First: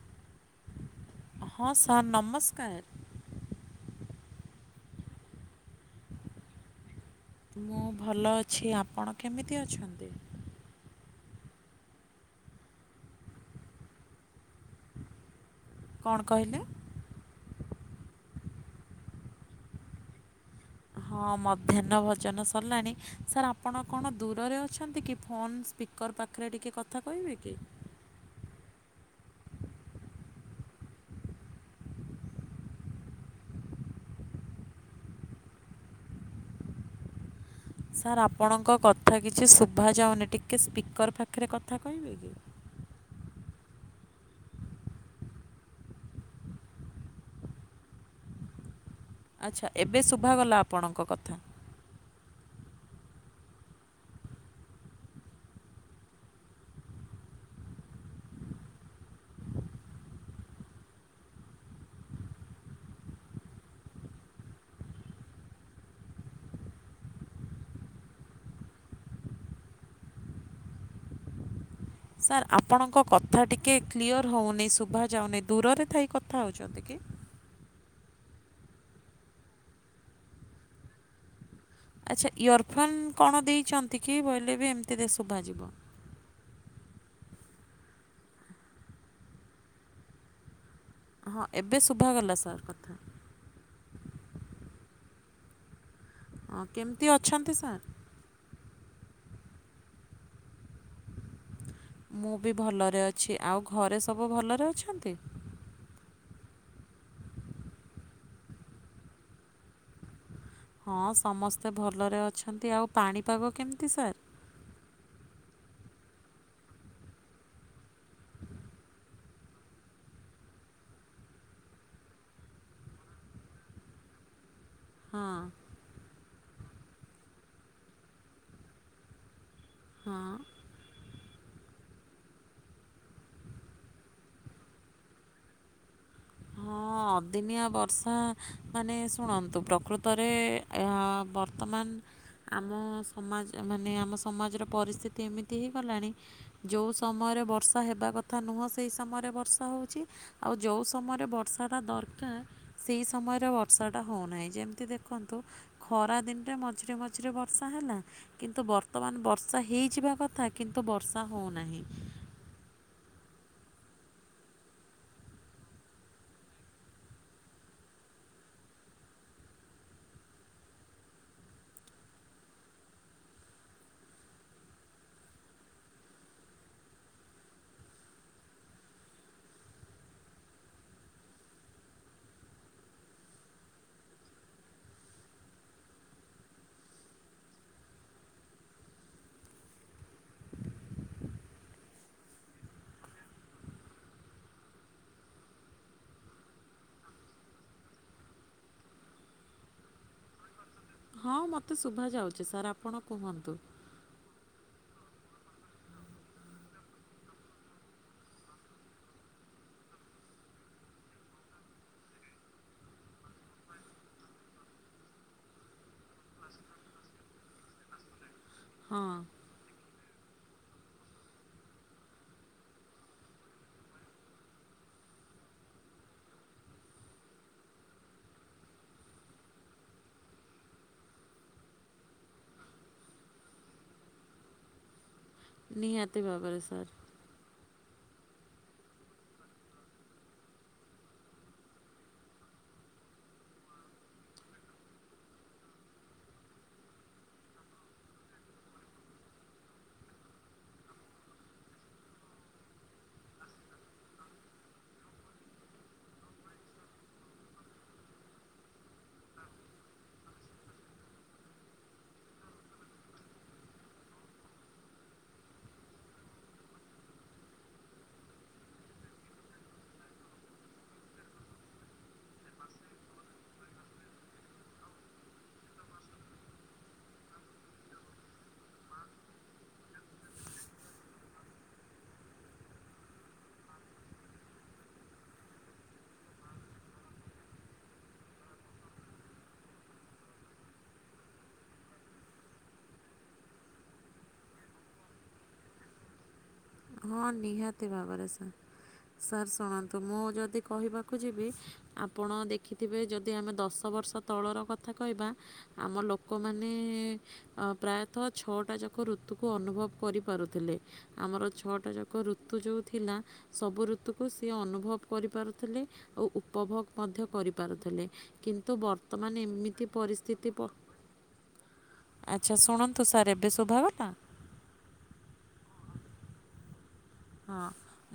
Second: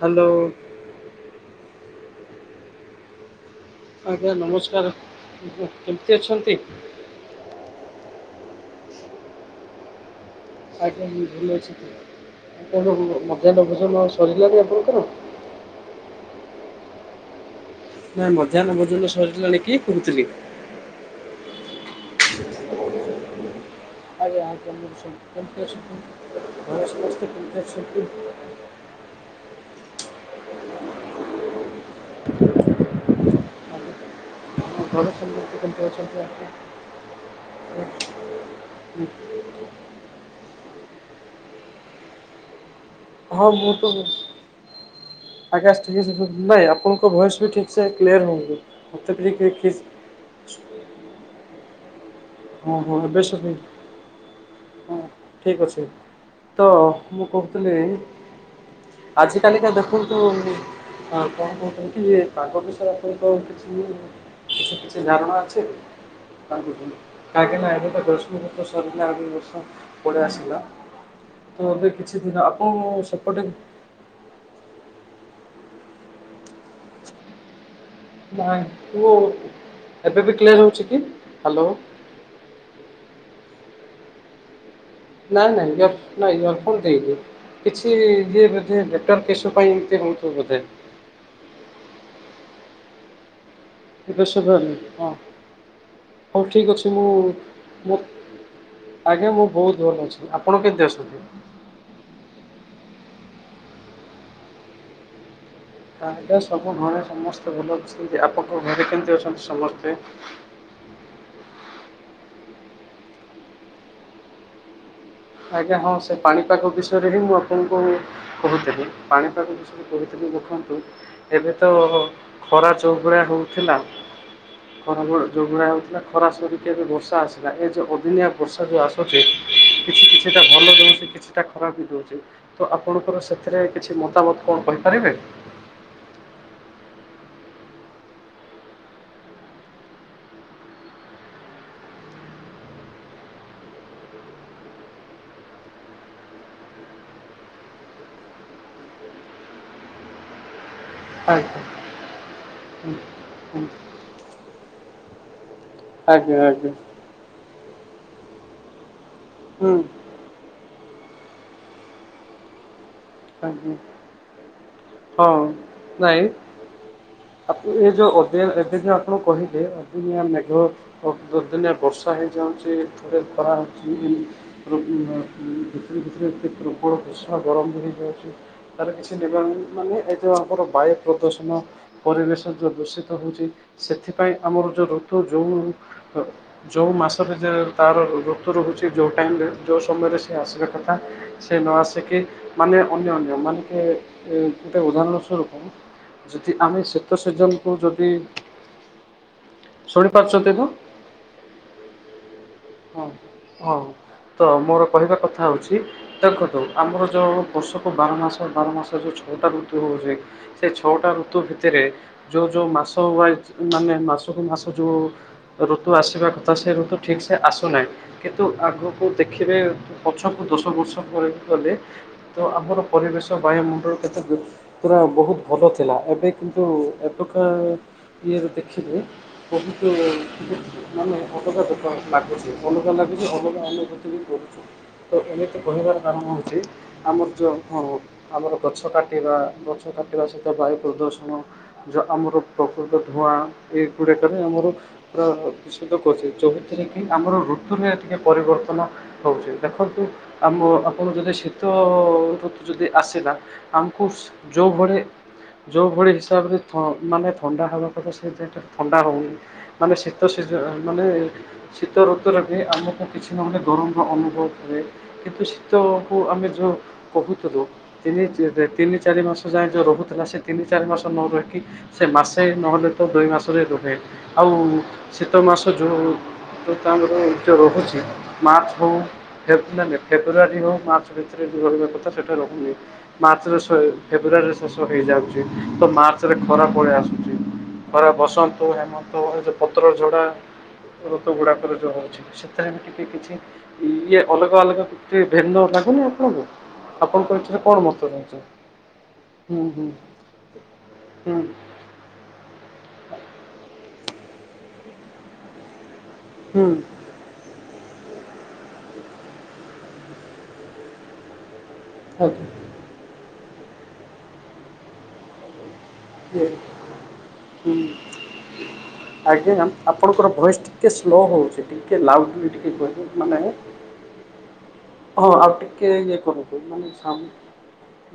Hello. ହଁ sir ନମସ୍କାର। ଆଜ୍ଞା ନମସ୍କାର ଆଜ୍ଞା କେମିତି ଅଛନ୍ତି? ମୁଁ ଭଲ ଅଛି ଆପଣ କେମିତି ଅଛନ୍ତି? ଆଜ୍ଞା ମୁଁ ଭଲ ଅଛି କି ମଧ୍ୟାହ୍ନ ଭୋଜନ ସରିଲାନି ଆପଣଙ୍କର। କଣ କହିଲେ? ନାଇଁ ମଧ୍ୟାହ୍ନ ଭୋଜନ ସରିଲାଣି କି କୋହୁଥିଲି। ହଁ ମଧ୍ୟାହ୍ନ ଭୋଜନ ସରିଲାଣି ସାର ଆ ଆପଣ କଣ ଆଜ୍ଞା ଦୂରରେ ଆଜ୍ଞା ମୁଁ ଅଛନ୍ତି କି ସମ- ଫୋନ୍ କେମିତି ଅଛନ୍ତି ସ୍ପିକର୍ ପାଖରେ ଟିକେ ଘରେ କଥା ସମସ୍ତେ କହିବେ କି? କେମିତି ଅଛନ୍ତି ଆଉ ଘରେ କେମିତି [unintelligible] ଅଛନ୍ତି ଆପଣ। ସାର୍ ଆପଣଙ୍କ କଥା କିଛି ଶୁଭାଯାଉନି ଟିକେ ସ୍ପିକର୍ ପାଖରେ କଥା କହିବେ କି? ହଁ ମୁଁ ତ ଆକାଶ [unintelligible] ନାଇଁ ଆପଣଙ୍କ ଭଏସ୍ ବି ଠିକ ସେ କ୍ଲିୟର ହଉନି। ମୋତେ ବି ଟିକେ ଆଚ୍ଛା ଏବେ ଶୁଭାଗଲା ଆପଣଙ୍କ କଥା। ଓ ହୋ ଏବେ ଶୁଭିଲା। ହଁ ଠିକ୍ ଅଛି ତ ମୁଁ କହୁଥିଲି ଆଜିିକାଲିିକା ଦେଖନ୍ତୁ ଆଉ କଣ କହୁଥିଲି କି, ପାଗ ବିଷୟରେ ଆପଣଙ୍କ କିଛି କିଛି କିଛି ଧାରଣା ଅଛି। କାହିଁକି ନାନା ଏବେ ତ ଗ୍ରୀଷ୍ମ ଋତୁ ସରିଲା ଆଗ ବର୍ଷା ପଳେଇ ଆସିଲା ତ ଏବେ କିଛି ଦିନ ସାର୍ ଆପଣ ଆପଣଙ୍କ କଥା ସେପଟେ ଟିକେ କ୍ଲିଅର ହଉନି ଶୁଭା ଯାଉନି ଦୂରରେ ଥାଇ କଥା ହଉଛନ୍ତି କି? ନାଇଁ କୋ ଏବେ ବି କ୍ଲିୟର ହଉଛି କି, ହ୍ୟାଲୋ? ଆଚ୍ଛା ଇୟରଫୋନ୍ କଣ ଦେଇଛନ୍ତି କି? ବୋଇଲେ ବି ଏମତି ନାଇଁ ନାଇଁ। ନା ଇୟରଫୋନ ଦେଇନି। କିଛି ଇଏ ବୋଧେ ନେଟୱାର୍କ ଇସୁ ପାଇଁ ଏମତି ହେଉଥିବ ବୋଧେ। ହଁ ଏବେ ଶୁଭା ଗଲା ସାର୍ କଥା। ଏବେ ଶୁଭାଗଲା ହଁ, ହଉ ହଁ ଠିକ୍ ଅଛି ମୁଁ କେମିତି ଅଛନ୍ତି ସାର୍ ମୋର ଆଜ୍ଞା ମୁଁ ବହୁତ ଭଲ ଅଛି। ଆପଣ କେମତି ଅଛନ୍ତି? ମୁଁ ବି ଭଲରେ ଅଛି। ଆଉ ଘରେ ସବୁ ଭଲରେ ଅଛନ୍ତି? ତାହା ସବୁ ଘରେ ସମସ୍ତେ ଭଲ ଅଛନ୍ତି। ଆପଣଙ୍କ ଘରେ କେମିତି ଅଛନ୍ତି ସମସ୍ତେ? ହଁ ସମସ୍ତେ ଭଲରେ ଅଛନ୍ତି। ଆଉ ପାଣିପାଗ କେମିତି ସାର୍? ଆଜ୍ଞା ହଁ ସେ ପାଣିପାଗ ବିଷୟରେ ହିଁ ମୁଁ ଆପଣଙ୍କୁ କହୁଥିଲି। ପାଣିପାଗ କହୁଥିଲି ଦେଖନ୍ତୁ, ଏବେ ତ ଖରା ଯଉଭଳିଆ ହଉଥିଲା। ଗରମ ହଁ ଯୋଉଭଳିଆ ଖରା ସରିକି ଏବେ ବର୍ଷା ଆସିଲା ଏ ଯୋଉ ଅଦିନିଆ ବର୍ଷା ଯଉ ଆସୁଛି। କିଛି ହଁ କିଛିଟା ଭଲ ଦଉଛି ସେ କିଛି ଟା ଖରାପ ବି ଦଉଛି ତ ଆପଣଙ୍କର ସେଥିରେ କିଛି ମତାମତ କଣ କହିପାରିବେ। ହଁ ଅଦିନିଆ ବର୍ଷା ମାନେ ଶୁଣନ୍ତୁ ପ୍ରକୃତରେ ଏହା ବର୍ତ୍ତମାନ। ଆମ ସମାଜ ମାନେ ଆମ ସମାଜର ପରିସ୍ଥିତି ଏମିତି ହେଇଗଲାଣି ଯେଉଁ ସମୟରେ ବର୍ଷା ହେବା କଥା ନୁହଁ ସେହି ସମୟରେ ବର୍ଷା ହେଉଛି ଆଉ ଯଉଁ ସମୟରେ ଆଜ୍ଞା ବର୍ଷାଟା ଦରକାର ହୁଁ, ସେଇ ସମୟରେ ହୁଁ। ବର୍ଷାଟା ହେଉନାହିଁ ଯେମିତି ଦେଖନ୍ତୁ ଖରା ଆଜ୍ଞା ଦିନରେ ଆଜ୍ଞା ମଝିରେ ମଝିରେ ବର୍ଷା ହେଲା। କିନ୍ତୁ ବର୍ତ୍ତମାନ ବର୍ଷା ହୁଁ ହେଇଯିବା କଥା କିନ୍ତୁ ବର୍ଷା ହଉନାହିଁ। ଆଜ୍ଞା ହଁ ନାଇଁ। ଆପଣ ଏ ଯେଉଁ ଅଦିଆ ଏବେ ଯେଁ ଆପଣ କହିଲେ ଅଦିନିଆ ମେଘ ପନ୍ଦର ଦିନିଆ ବର୍ଷା ହେଇଯାଉଛି। ଥରେ ଖରା ହଉଛି। ଭିତରେ ଭିତରେ ପ୍ରବର ଭୀଷଣ ଗରମ ଧରି ତାର କିଛି ନିବାରଣ ମାନେ ଏ ଯଉ ଆମର ବାୟୁ ପ୍ରଦୂଷଣ। ପରିବେଶ ଯେଉଁ ଦୂଷିତ ହେଉଛି। ସେଥିପାଇଁ ଆମର ଯେଉଁ ଋତୁ ଯେଉଁ ଯଉ ମାସରେ ତାର ଋତୁ ରହୁଛି ଯୋଉ ଟାଇମରେ ଯୋଉ ସମୟରେ ସେ ଆସିବା କଥା ସେ ନଆସି କି ମାନେ ଅନ୍ୟ ଅନ୍ୟ ମାନକେ ଏ ଗୋଟେ ଉଦାହରଣ ସ୍ଵରୁପ। ଯଦି ଆମେ ଶୀତ ସିଜନକୁ ଯଦି, ଶୁଣି ପାରୁଛନ୍ତି ତ ହଁ ମୋତେ ଶୁଭା ଯାଉଛି ସାର୍ ଆପଣ ହଁ କୁହନ୍ତୁ ହଁ ତ ମୋର କହିବା କଥା ହେଉଛି। ଦେଖନ୍ତୁ ଆମର ଯୋଉ ବର୍ଷକୁ ବାର ମାସ ବାର ମାସ ଯୋଉ ଛଅଟା ଋତୁ ହଉଛି। ସେ ଛଅଟା ଋତୁ ଭିତରେ ଯୋଉ ଯୋଉ ମାସ ୱାଇଜ ମାନେ ମାସକୁ ମାସ ଯୋଉ ଋତୁ ଆସିବା କଥା ସେ ଋତୁ ଠିକ ସେ ଆସୁନାହିଁ। କିନ୍ତୁ ଆଗକୁ ହଁ ଦେଖିବେ ପଛକୁ ଦଶ ବର୍ଷ ପରକୁ ଗଲେ, ତ ଆମର ପରିବେଶ ବାୟୁମଣ୍ଡଳ କେତେ ପୁରା ବହୁତ ଭଲ ଥିଲା। ଏବେ କିନ୍ତୁ ଏବେକା ଇଏରେ ଦେଖିଲେ ବୋହୁତୁ [inaudible] ମାନେ [inaudible] ଲାଗୁଛି ଅଲଗା ଲାଗୁଛି ଅଲଗା ଅନୁଭୂତି ବି କରୁଛୁ ତ ଏମିତ୍ ମୁଁ କହିବାର ନିହାତି କାରଣ ଭାବରେ ହଉଛି ସାର୍ ଆମର ଜ ହଁ ଆମର ଗଛ କାଟିବା ଗଛ କାଟିବା ସହିତ ବାୟୁ ପ୍ରଦୂଷଣ ଯ ଆମର ପ୍ରକୃତ ଧୂଆଁ ଏଇଗୁଡାକରେ ଆମର ପ୍ରାୟ ଦୂଷିତ କରୁଚି ଯେଉଁ ଥିରେ କିି ଆମର ଋତୁରେ ଟିକେ ପରିବର୍ତ୍ତନ ହଉଚି ଦେଖନ୍ତୁ ଆମ ଆପଣ ଯଦି ଶୀତ ଋତୁ ଯଦି ଆସିଲା ଆମକୁ ସ୍ ଯୋଉ ଭରେ ଯୋଉ ଭଳି ହିସାବରେ ଥ ମାନେ ଥଣ୍ଡା ହବା କଥା ସେଇ [unintelligible] ଟା ଥଣ୍ଡା ହଉନି। ମାନେ ଶୀତ ସିଜ ଅ ମାନେ ଶୀତ ଋତୁରେ ବି ଆମୁକୁ କିଛି ନହଲେ ଗରମର ଅନୁଭବ ହୁଏ। କିନ୍ତୁ ଶୀତକୁ ଆମେ ଯୋଉ କହୁଥେଲୁ ତିନି ଚେରେ ତିନି ଚାରି ମାସ ଯାଏଁ ଯୋଉ ରହୁଥିଲା ସେ ତିନି ଚାରି ମାସ ନ ରହିକି ସେ ମାସେ ନହେଲେ ତ ଦୁଇ ମାସରେ ରୁହେ ଆଉ ଶୀତ ମାସ ଯୋଉ ତ ତାଙ୍କର ଏ ଯୋଉ ରହୁଛି ମାର୍ଚ୍ଚ ହଉ ଫେବ୍ ନାଇ ନାଇ ଫେବୃଆାରୀ ହଉ ମାର୍ଚ୍ଚ ଭିତରେ ଯୋଉ ରହିବା କଥା ସେଟା ରହୁନି। ମାର୍ଚ୍ଚରେ ସ ଏ ଫେବୃଆରୀରେ ଶେଷ ହେଇଯାଉଚି ତ ମାର୍ଚ୍ଚରେ ଖରା ପଳେଇ ଆସୁଚି। ଖରା ବସନ୍ତ ହଉ ହେମନ୍ତ ହଉ ଏ ଯୋଉ ପତ୍ର ଝଡା ଋତୁଗୁଡାକରେ ଯୋଉ ହଉଛି ସେଥେରେ ବି ଟିକେ କିଛି ଇଏ ଅଲଗା ଅଲଗା ଟିକେ ଭିର୍ନ୍ନ ଲାଗୁନି ଆପଣଙ୍କୁ। ହଁ ଆପଣଙ୍କ ଏଥିରେ କଣ ନିହାତି ମତ ଭାବରେ ରହୁଛି? ସାର୍। ସାର୍ ହୁଁ ହୁଁ ଶୁଣନ୍ତୁ ମୁଁ ଯଦି କହିବାକୁ ହୁଁ ଯିବି ଆପଣ ଦେଖିଥିବେ ଯଦି ଆମେ ଦଶ ବର୍ଷ ତଳର କଥା କହିବା ଆମ ହୁଁ ଲୋକମାନେ ଆ ପ୍ରାୟତଃ ଛଅଟା ଯାକ ଋତୁକୁ ଅନୁଭବ କରିପାରୁଥିଲେ ଆମର ଛଅଟା ଯା କ ଆଜ୍ଞା ଋତୁ ଯୋଉ ଥିଲା ସବୁ ଋତୁକୁ ସିଏ ଅନୁଭବ କରିପାରୁଥିଲେ। ଆଉ ଇଏ ଉପଭୋଗ ମଧ୍ୟ ହୁଁ କରିପାରୁଥିଲେ କିନ୍ତୁ ବର୍ତ୍ତମାନ ଆଜ୍ଞା ଏମିତି ଆପଣଙ୍କର ପରିସ୍ଥିତି ଭଏସ୍ ପ ଟିକେ ସ୍ଲୋ ହଉଛି ଟିକେ ଲାଉଡଲି ଆଚ୍ଛା ଟିକେ ଶୁଣନ୍ତୁ କୁହ [inaudible] ସାର୍ ଏବେ ମାନେ ଶୁଭାଗଲା ହଁ ଆଉ ଟିକେ ଇଏ କରନ୍ତୁ ମାନେ ସାଉଣ୍ଡ୍ ହଁ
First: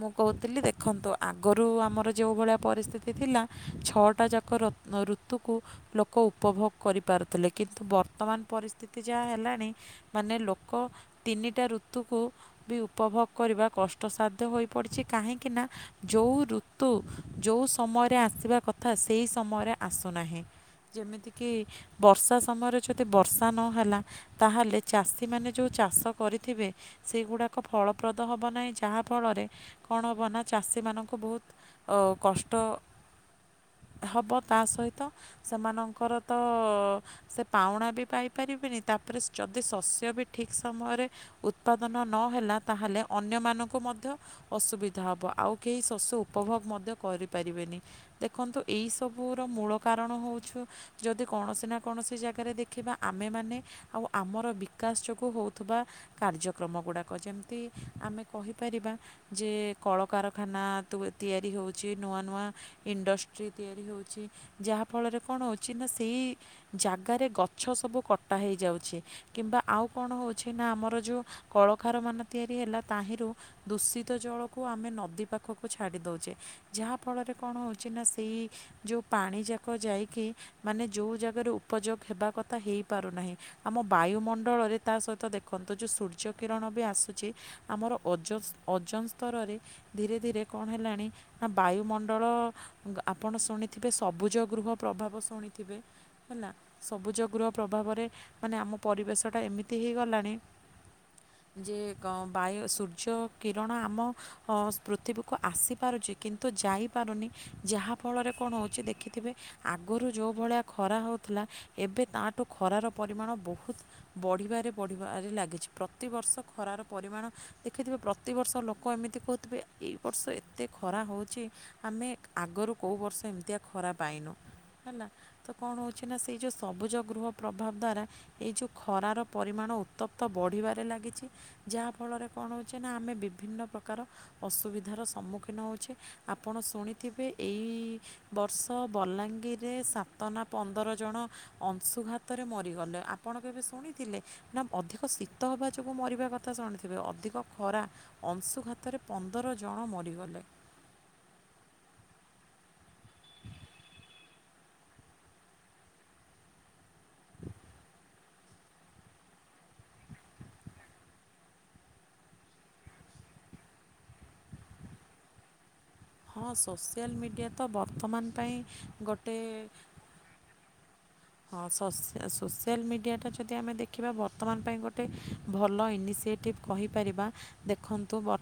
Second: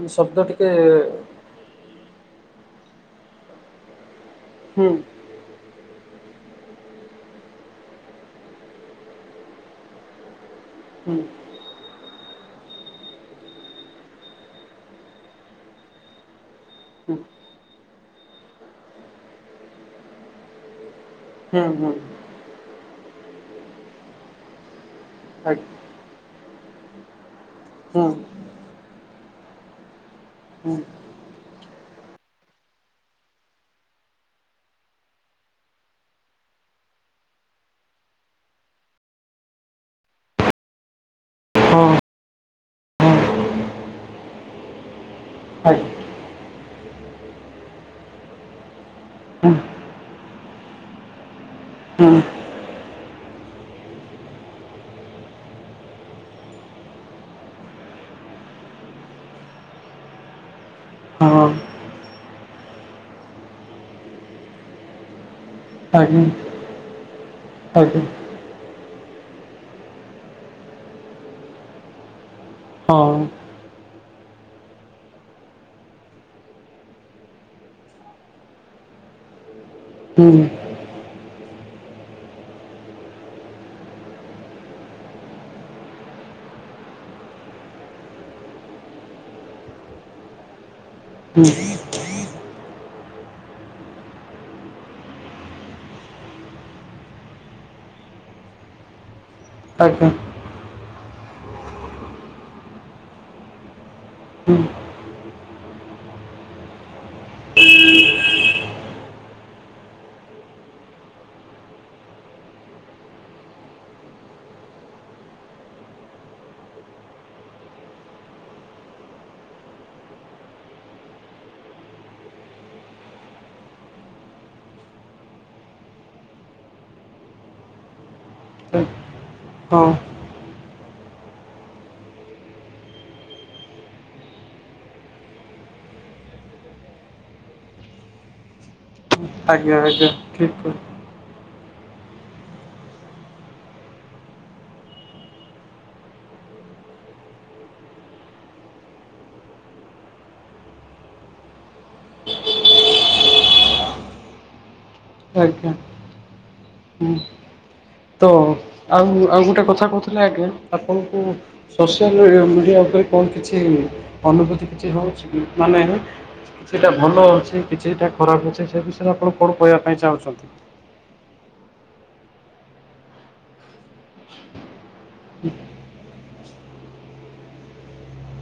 ମୁଁ କହୁଥିଲି ଦେଖନ୍ତୁ ଆ ଗରୁ ଆମର ଯେଉଭଳିଆ ପରିସ୍ତିତି ଥିଲା ଛଅଟା ଯାକ ରତ୍ ହୁଁ ନ ଋ ତୁକୁ ଲୋକ ଉପଭୋଗ କରିପାରୁଥିଲେ କିନ୍ତୁ ବର୍ତ୍ତମାନ ପରିସ୍ତିତି ଯାହା ହେଲାଣି ମାନେ ଲୋକ ହୁଁ ତିନିଟା ଋତୁକୁ ବି ଉପଭୋଗ କରିବା କଷ୍ ଟସାଧ୍ୟ ହୋଇପଡିଛି କାହିଁକି ନା ଯୋଉ ଋତୁ ହୁଁ ଯୋଉ ସ ଅମୟରେ ଆସିବା କଥା ସେଇ ସମୟରେ ଆସୁନାହିଁ ଯେମିତି କି ହୁଁ ହୁଁ ବର୍ଷା ସମୟରେ ଯଦି ବର୍ଷା ନହେଲା ତାହେଲେ ଚାଷୀମାନେ ଯୋଉ ଆଜ୍ଞା ଚାଷ କରିଥିବେ ସେଇଗୁଡାକ ହୁଁ ଫଳପ୍ରଦ ହବ ନାହିଁ ଯାହାଫଳରେ କଣ ହବ ନା ହୁଁ ଚାଷୀମାନଙ୍କୁ ବୋହୁତ ଅଉ କଷ୍ଟ ହବ ତା ସହିତ ସେମାନଙ୍କର ତ ସେ ପାଉଁଣା ବି ପାଇ ପାରିବେନି ତାପରେ ସ୍ ଯଦି ଶସ୍ୟ ବି ଠିକ୍ ସମୟରେ ହଁ ଉତ୍ପାଦନ ନହେଲା ତାହେଲେ ଅନ୍ୟମାନଙ୍କୁ ମଧ୍ୟ ଅସୁବିଧା ହବ ଆଉ କେହି ଆଜ୍ଞା। ଶସ୍ୟ ଉ ପଭୋଗ ମଦ୍ୟ କରିପାରିବେନି ଦେଖନ୍ତୁ ଏଇ ସବୁର ହୁଁ ମୂଳ କାରଣ ହଉଛୁ ଯଦି କୌଣସି ନା ହୁଁ କୌଣସି ଜାଗାରେ ଦେ ଖିବା ଆମେମାନେ ଆଉ ଆମର ବିକାଶ ଯୋଗୁ ହଉଥିବା କାର୍ଯ୍ୟକ୍ରମଗୁଡାକ ଯେମତି ଆମେ କହିପାରିବା ଯେ କଳକାରଖାନା ତୁବୁ ହଁ ତିଆରି ହଉଛି ନୂଆ ନୂଆ। ଇଣ୍ଡଷ୍ଟ୍ରି ତିଆରି ହେଉଛି ଯାହା ଫଳରେ କଣ ହଉ ଛି ନା ସେଇ ଆଜ୍ଞା ଜାଗାରେ ଗଛ ସବୁ ଆଜ୍ଞା କ ଟା ହେଇଯାଉଛି କିମ୍ବା ଆଉ କଣ ହଉଛି ନା ଆମର ଯୋଉ କଳଖାରମାନ ତିଆରି ହେଲା ହଁ ତାହିଁରୁ ଦୂଷିତ ଜଳକୁ ଆମେ ନଦୀ ପାଖକୁ ଛାଡ଼ି ଦେଉଛେ ଯାହାଫଳରେ କଣ ହେଉଛି ନା ସେଇ। ଯଉ ପାଣିଯାକ ଯାଇକି ହୁଁ ମାନେ ଯଉ ଜାଗାରେ ଉପଯୋଗ ହେବା କଥା ହେଇପାରୁନାହିଁ। ଆମ ବାୟୁମଣ୍ଡଳରେ ତା ସହିତ ଦେଖନ୍ତୁ ଯୋଉ ସୂର୍ଯ୍ୟ କିରଣ ବି ଆସୁଛି। ଆମର ଓଜ ଓଜନ ସ୍ତରରେ ଧୀରେ ଧୀରେ କଣ ହେଲାଣି। ହୁଁ ନା ବାୟୁମଣ୍ଡଳ ଆପଣ ଶୁଣିଥିବେ ସବୁଜ ଗୃହ ପ୍ରଭାବ ଶୁଣିଥିବେ। ହେଲା ସବୁଜ ଗୃହ ପ୍ରଭାବରେ ମାନେ ଆମ ପରିବେଶଟା ଏମି ଆଜ୍ଞା ହେଇଗଲାଣି ଯେ ବାୟ ସୂର୍ଯ୍ୟ କିରଣ ଆମ। ହୁଁ ହସ୍ ପୃଥିବୀକୁ ଆସିପାରୁଛି କିନ୍ତୁ ଯାଇପାରୁନି। ଯାହାଫଳରେ କଣ ହେଉଛି ଦେଖିଥିବେ। ଆଗରୁ ଯଉ ଭଳିଆ ଖରା ହଉଥିଲା ଏବେ ତାଠୁ ଖରାର ପରିମାଣ ବହୁତ। ବଢ଼ିବାରେ ବଢ଼ିବାରେ ଲାଗିଛି ପ୍ରତିବର୍ଷ ଖରାର ପରିମାଣ। ଦେଖିଥିବେ ପ୍ରତିବର୍ଷ ଲୋକ ଏମିତି କହୁଥିବେ ଏଇ ବର୍ଷ ଏତେ ଖରା ହଉଛି। ଆମେ ଆଗରୁ କେଉଁ ବର୍ଷ ଏମିତିଆ ଖରା ପାଇନୁ ହେଲା। ତ କଣ ହଉଛି ନା ସେଇ ଯେଉ ସବୁଜ ଗୃହ ପ୍ରଭାବ ଦ୍ଵାରା। ଏଇ ଯୋଉ ହଁ ଖରାର ପରିମାଣ ଉତ୍ତପ୍ତ ବଢିବାରେ ଲାଗିଛି ଯାହାଫଳରେ। କଣ ହେଉଛେ ନା ଆମେ ବିଭିନ୍ନ ପ୍ରକାର। ଅସୁବିଧାର ସମ୍ମୁଖୀନ ହେଉଛେ ଆପଣ ଶୁଣିଥିବେ ଏଇ। ବର୍ଷ ବଲାଙ୍ଗୀରିରେ ଆଜ୍ଞା ଆଜ୍ଞା ସାତ ନା ଠିକ୍ ପନ୍ଦର ଜଣ। ଅଂଶୁଘାତରେ ମରିଗଲେ ଆପଣ କେବେ ଶୁଣିଥିଲେ। ନା ଅଧିକ ଶୀତ ହବା ଯୋଗୁ ମରିବା କଥା ଶୁଣିଥିବେ। ଅଧିକ ଖରା ଅଂଶୁଘାତରେ ପନ୍ଦର ଜଣ ମରିଗଲେ। [inaudible] ଆଜ୍ଞା। ହୁଁ [inaudible] ତ। ଆଉ ଆଉ ଗୋଟେ କଥା କହୁଥିଲେ ଆଜ୍ଞ ଆପଣଙ୍କୁ। ସୋସିଆଲ ମିଡିଆ ଉପରେ କଣ କିଛି ଅନୁଭୂତି କିଛି ରହୁଛି କି ମାନେ। ହଁ କିଛିଟା ସୋସିଆଲ୍ ଭଲ ମିଡ଼ିଆ ତ ଅଛି କିଛିଟା ବର୍ତ୍ତମାନ ପାଇଁ ଖରାପ ଅଛି ସେ ବିଷୟରେ ଗୋଟେ ଆପଣ କଣ କହିବା ପାଇଁ ଚାହୁଁଛନ୍ତି। ହଁ ସସ୍ ସୋସିଆଲ ମିଡ଼ିଆଟା ଯଦି ଆମେ ଦେଖିବା ବର୍ତ୍ତମାନ ପାଇଁ ଗୋଟେ ଭଲ ଇନିସିଏଟି। କହିପାରିବା ଦେଖନ୍ତୁ ବ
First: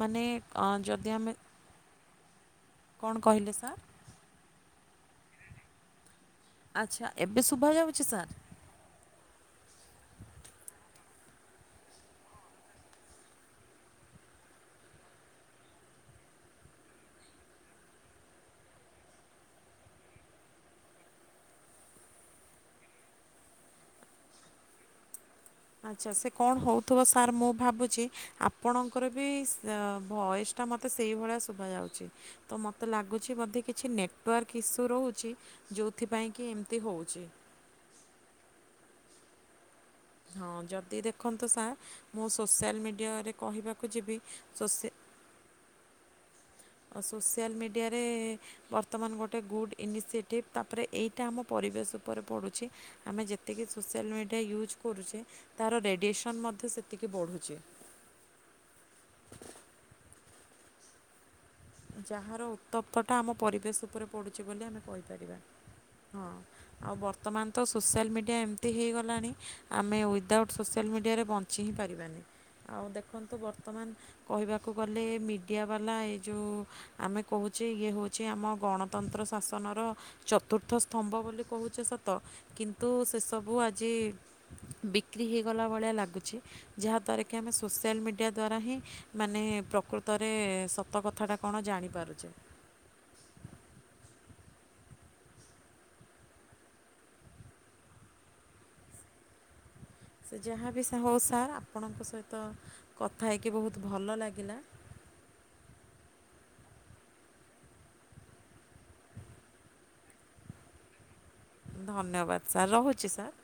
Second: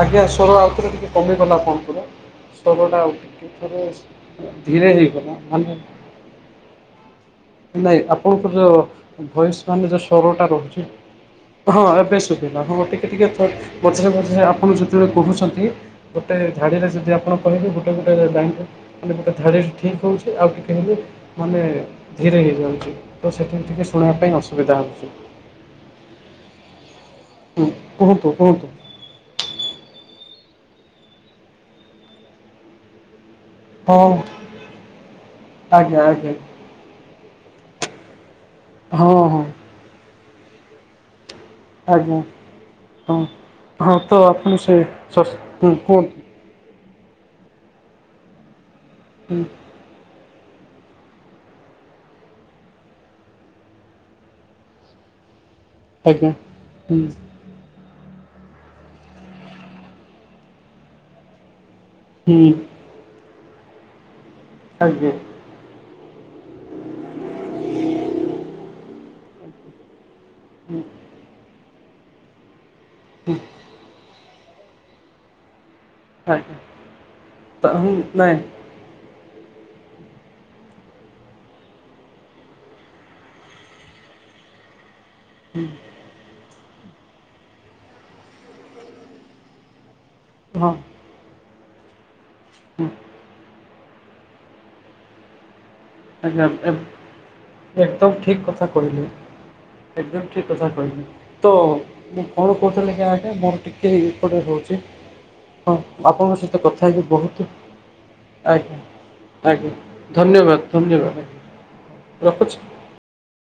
ଆଜ୍ଞା ସ୍ୱର ଆଉଥରେ ଟିକେ ଆମେ କମିଗଲା ଆପଣଙ୍କର। ସ୍ୱର ଟା ଆଉ କ'ଣ ଟିକେ କହିଲେ ସାର୍ ଥରେ ଧୀରେ ହେଇଗଲା ମାନେ। ଆଚ୍ଛା। ଏବେ ସୁବ ନାଇଁ ଆପଣଙ୍କର ଯୋଉ ଭଏସ ମାନେ ଯୋଉ ସ୍ୱର ଟା ରହୁଛି। ହଁ ଏବେ ସୁବିଲା ହଁ ଟିକେ ଟିକେ ଥ ମଝିରେ ମଝିରେ ଆପଣ ଯେତେବେଳେ କହୁଛନ୍ତି। ଗୋଟେ ଝାଡିରେ ଯଦି ଆପଣ କହିବେ ଗୋଟେ ଗୋଟେ ବା ମାନେ ଗୋଟେ ଧାଡି ଠିକ ହଉଛି ଆଉ ଟିକେ ଗଲେ ମାନେ। ଧୀରେ ହେଇଯାଉଛି ତ ସେଠି ଟିକିଏ ଶୁଣିବା ପାଇଁ ଅସୁବିଧା ହେଉଛି। ଆଚ୍ଛା ସେ କଣ ହେଉଥିବ ସାର୍ ମୁଁ ହୁଁ ଭାବୁଛି କୁହନ୍ତୁ କୁହନ୍ତୁ ଆପଣ। କର ବି ଭଏସ ଟା ମତେ ସେଇଭଳିଆ ଶୁଭା ଯାଉଛି ମତେ ଲାଗୁଛି ବଧେ କି କିଛି ହଁ ନେଟୱାର୍କ ଇସୁ ରହୁଛି ଆଜ୍ଞା ଯଉଥିପାଇଁ ଆଜ୍ଞା କି ଏମିତି ହେଉଛି। ହଁ ହଁ। ହଁ ଯଦି ଦେଖନ୍ତୁ ସାର୍ ଆଜ୍ଞା ମୁଁ ସୋସିଆଲ ମିଡ଼ିଆରେ କହିବାକୁ ତ ଯିବି ଆପଣ ସେ ସୋସି ସସ୍ ହଁ କୁହନ୍ତୁ। ସୋସିଆଲ ମିଡ଼ିଆରେ ବର୍ତ୍ତମାନ ଗୋଟେ ହୁଁ ଗୁଡ୍ ଇନିସିଏଟିଭ୍ ତାପରେ ଏଇଟା ଆମ ପରିବେଶ ଉପରେ ପଡ଼ୁଛି। ଆମେ ଯେତିକି ସୋସିଆଲ ମିଡ଼ିଆ ୟୁଜ୍ କରୁଛେ ତାର ଆଜ୍ଞା। ରେଡ଼ିଏସନ୍ ମଧ୍ୟ ହୁଁ ସେତିକି ବଢ଼ୁଛି। ଯାହାର ହୁଁ ଉତ୍ତପ୍ତଟା ଆମ ପରିବେଶ ଉପରେ ପଡ଼ୁଛି ବୋଲି ଆମେ ଆଜ୍ଞା କହିପାରିବା ହଁ। ଆଉ ବର୍ତ୍ତମାନ ତ ସୋସିଆଲ ମିଡ଼ିଆ ଏମିତି ହେଇଗଲାଣି ଆମେ ୱିଦାଉଟ୍ ହୁଁ ସୋସିଆଲ୍ ମିଡ଼ିଆରେ ବଞ୍ଚ କିଛି ହିଁ ପାରିବାନି ଆଉ ଦେଖନ୍ତୁ ବର୍ତ୍ତମାନ କହିବାକୁ ଗଲେ ମିଡ଼ିଆ ବାଲା ଯୋଉଁ ଆଜ୍ଞା। ଆମେ କହୁଚେ ଇଏ ହେଉଚି ନାଇଁ ଆମ ଗଣ ସ୍ୱତନ୍ତ୍ର ଶାସନର ଚତୁର୍ଥ ସ୍ତମ୍ଭ ବୋଲି କହୁଚେ ସତ କିନ୍ତୁ ସେ ସବୁ ଆଜି ବି ବିକ୍ରି ହୋଇଗଲା ଭଳିଆ ଲାଗୁଚି ଯାହାଦ୍ୱାରା କି ଆମେ ସୋସିଆଲ ମିଡ଼ିଆ ଦୁୱାରା ହିଁ ମାନେ ପ୍ରକୃତ ସତରେ ହଁ ସତ କଥାଟା କଣ ଜାଣିପାରୁଚେ। ହୁଁ। [unintelligible] ଏକଦମ ଠିକ କଥା କହିଲେ। ଏକଦମ ସେ ଠିକ କଥା ଯାହା ବିି କହିଲେ ହଉ ତ ସାର୍ ଆପଣଙ୍କ ମୁଁ ସହିତ କଣ କହୁଥିଲି କି କଥା ଆଜ୍ଞା ହେଇକି ମୋର ବହୁତ ଟିକେ ଭଲ ଲାଗିଲା ରହୁଚି। ହଁ ଆପଣଙ୍କ ସହିତ କଥା ହେଇକି ବୋହୁତ ଆଜ୍ଞା ଆଜ୍ଞା ଧନ୍ୟବାଦ ଧନ୍ୟବାଦ। ଧନ୍ୟବାଦ ରଖୁଛି ସାର୍ ରହୁଚି ସାର୍।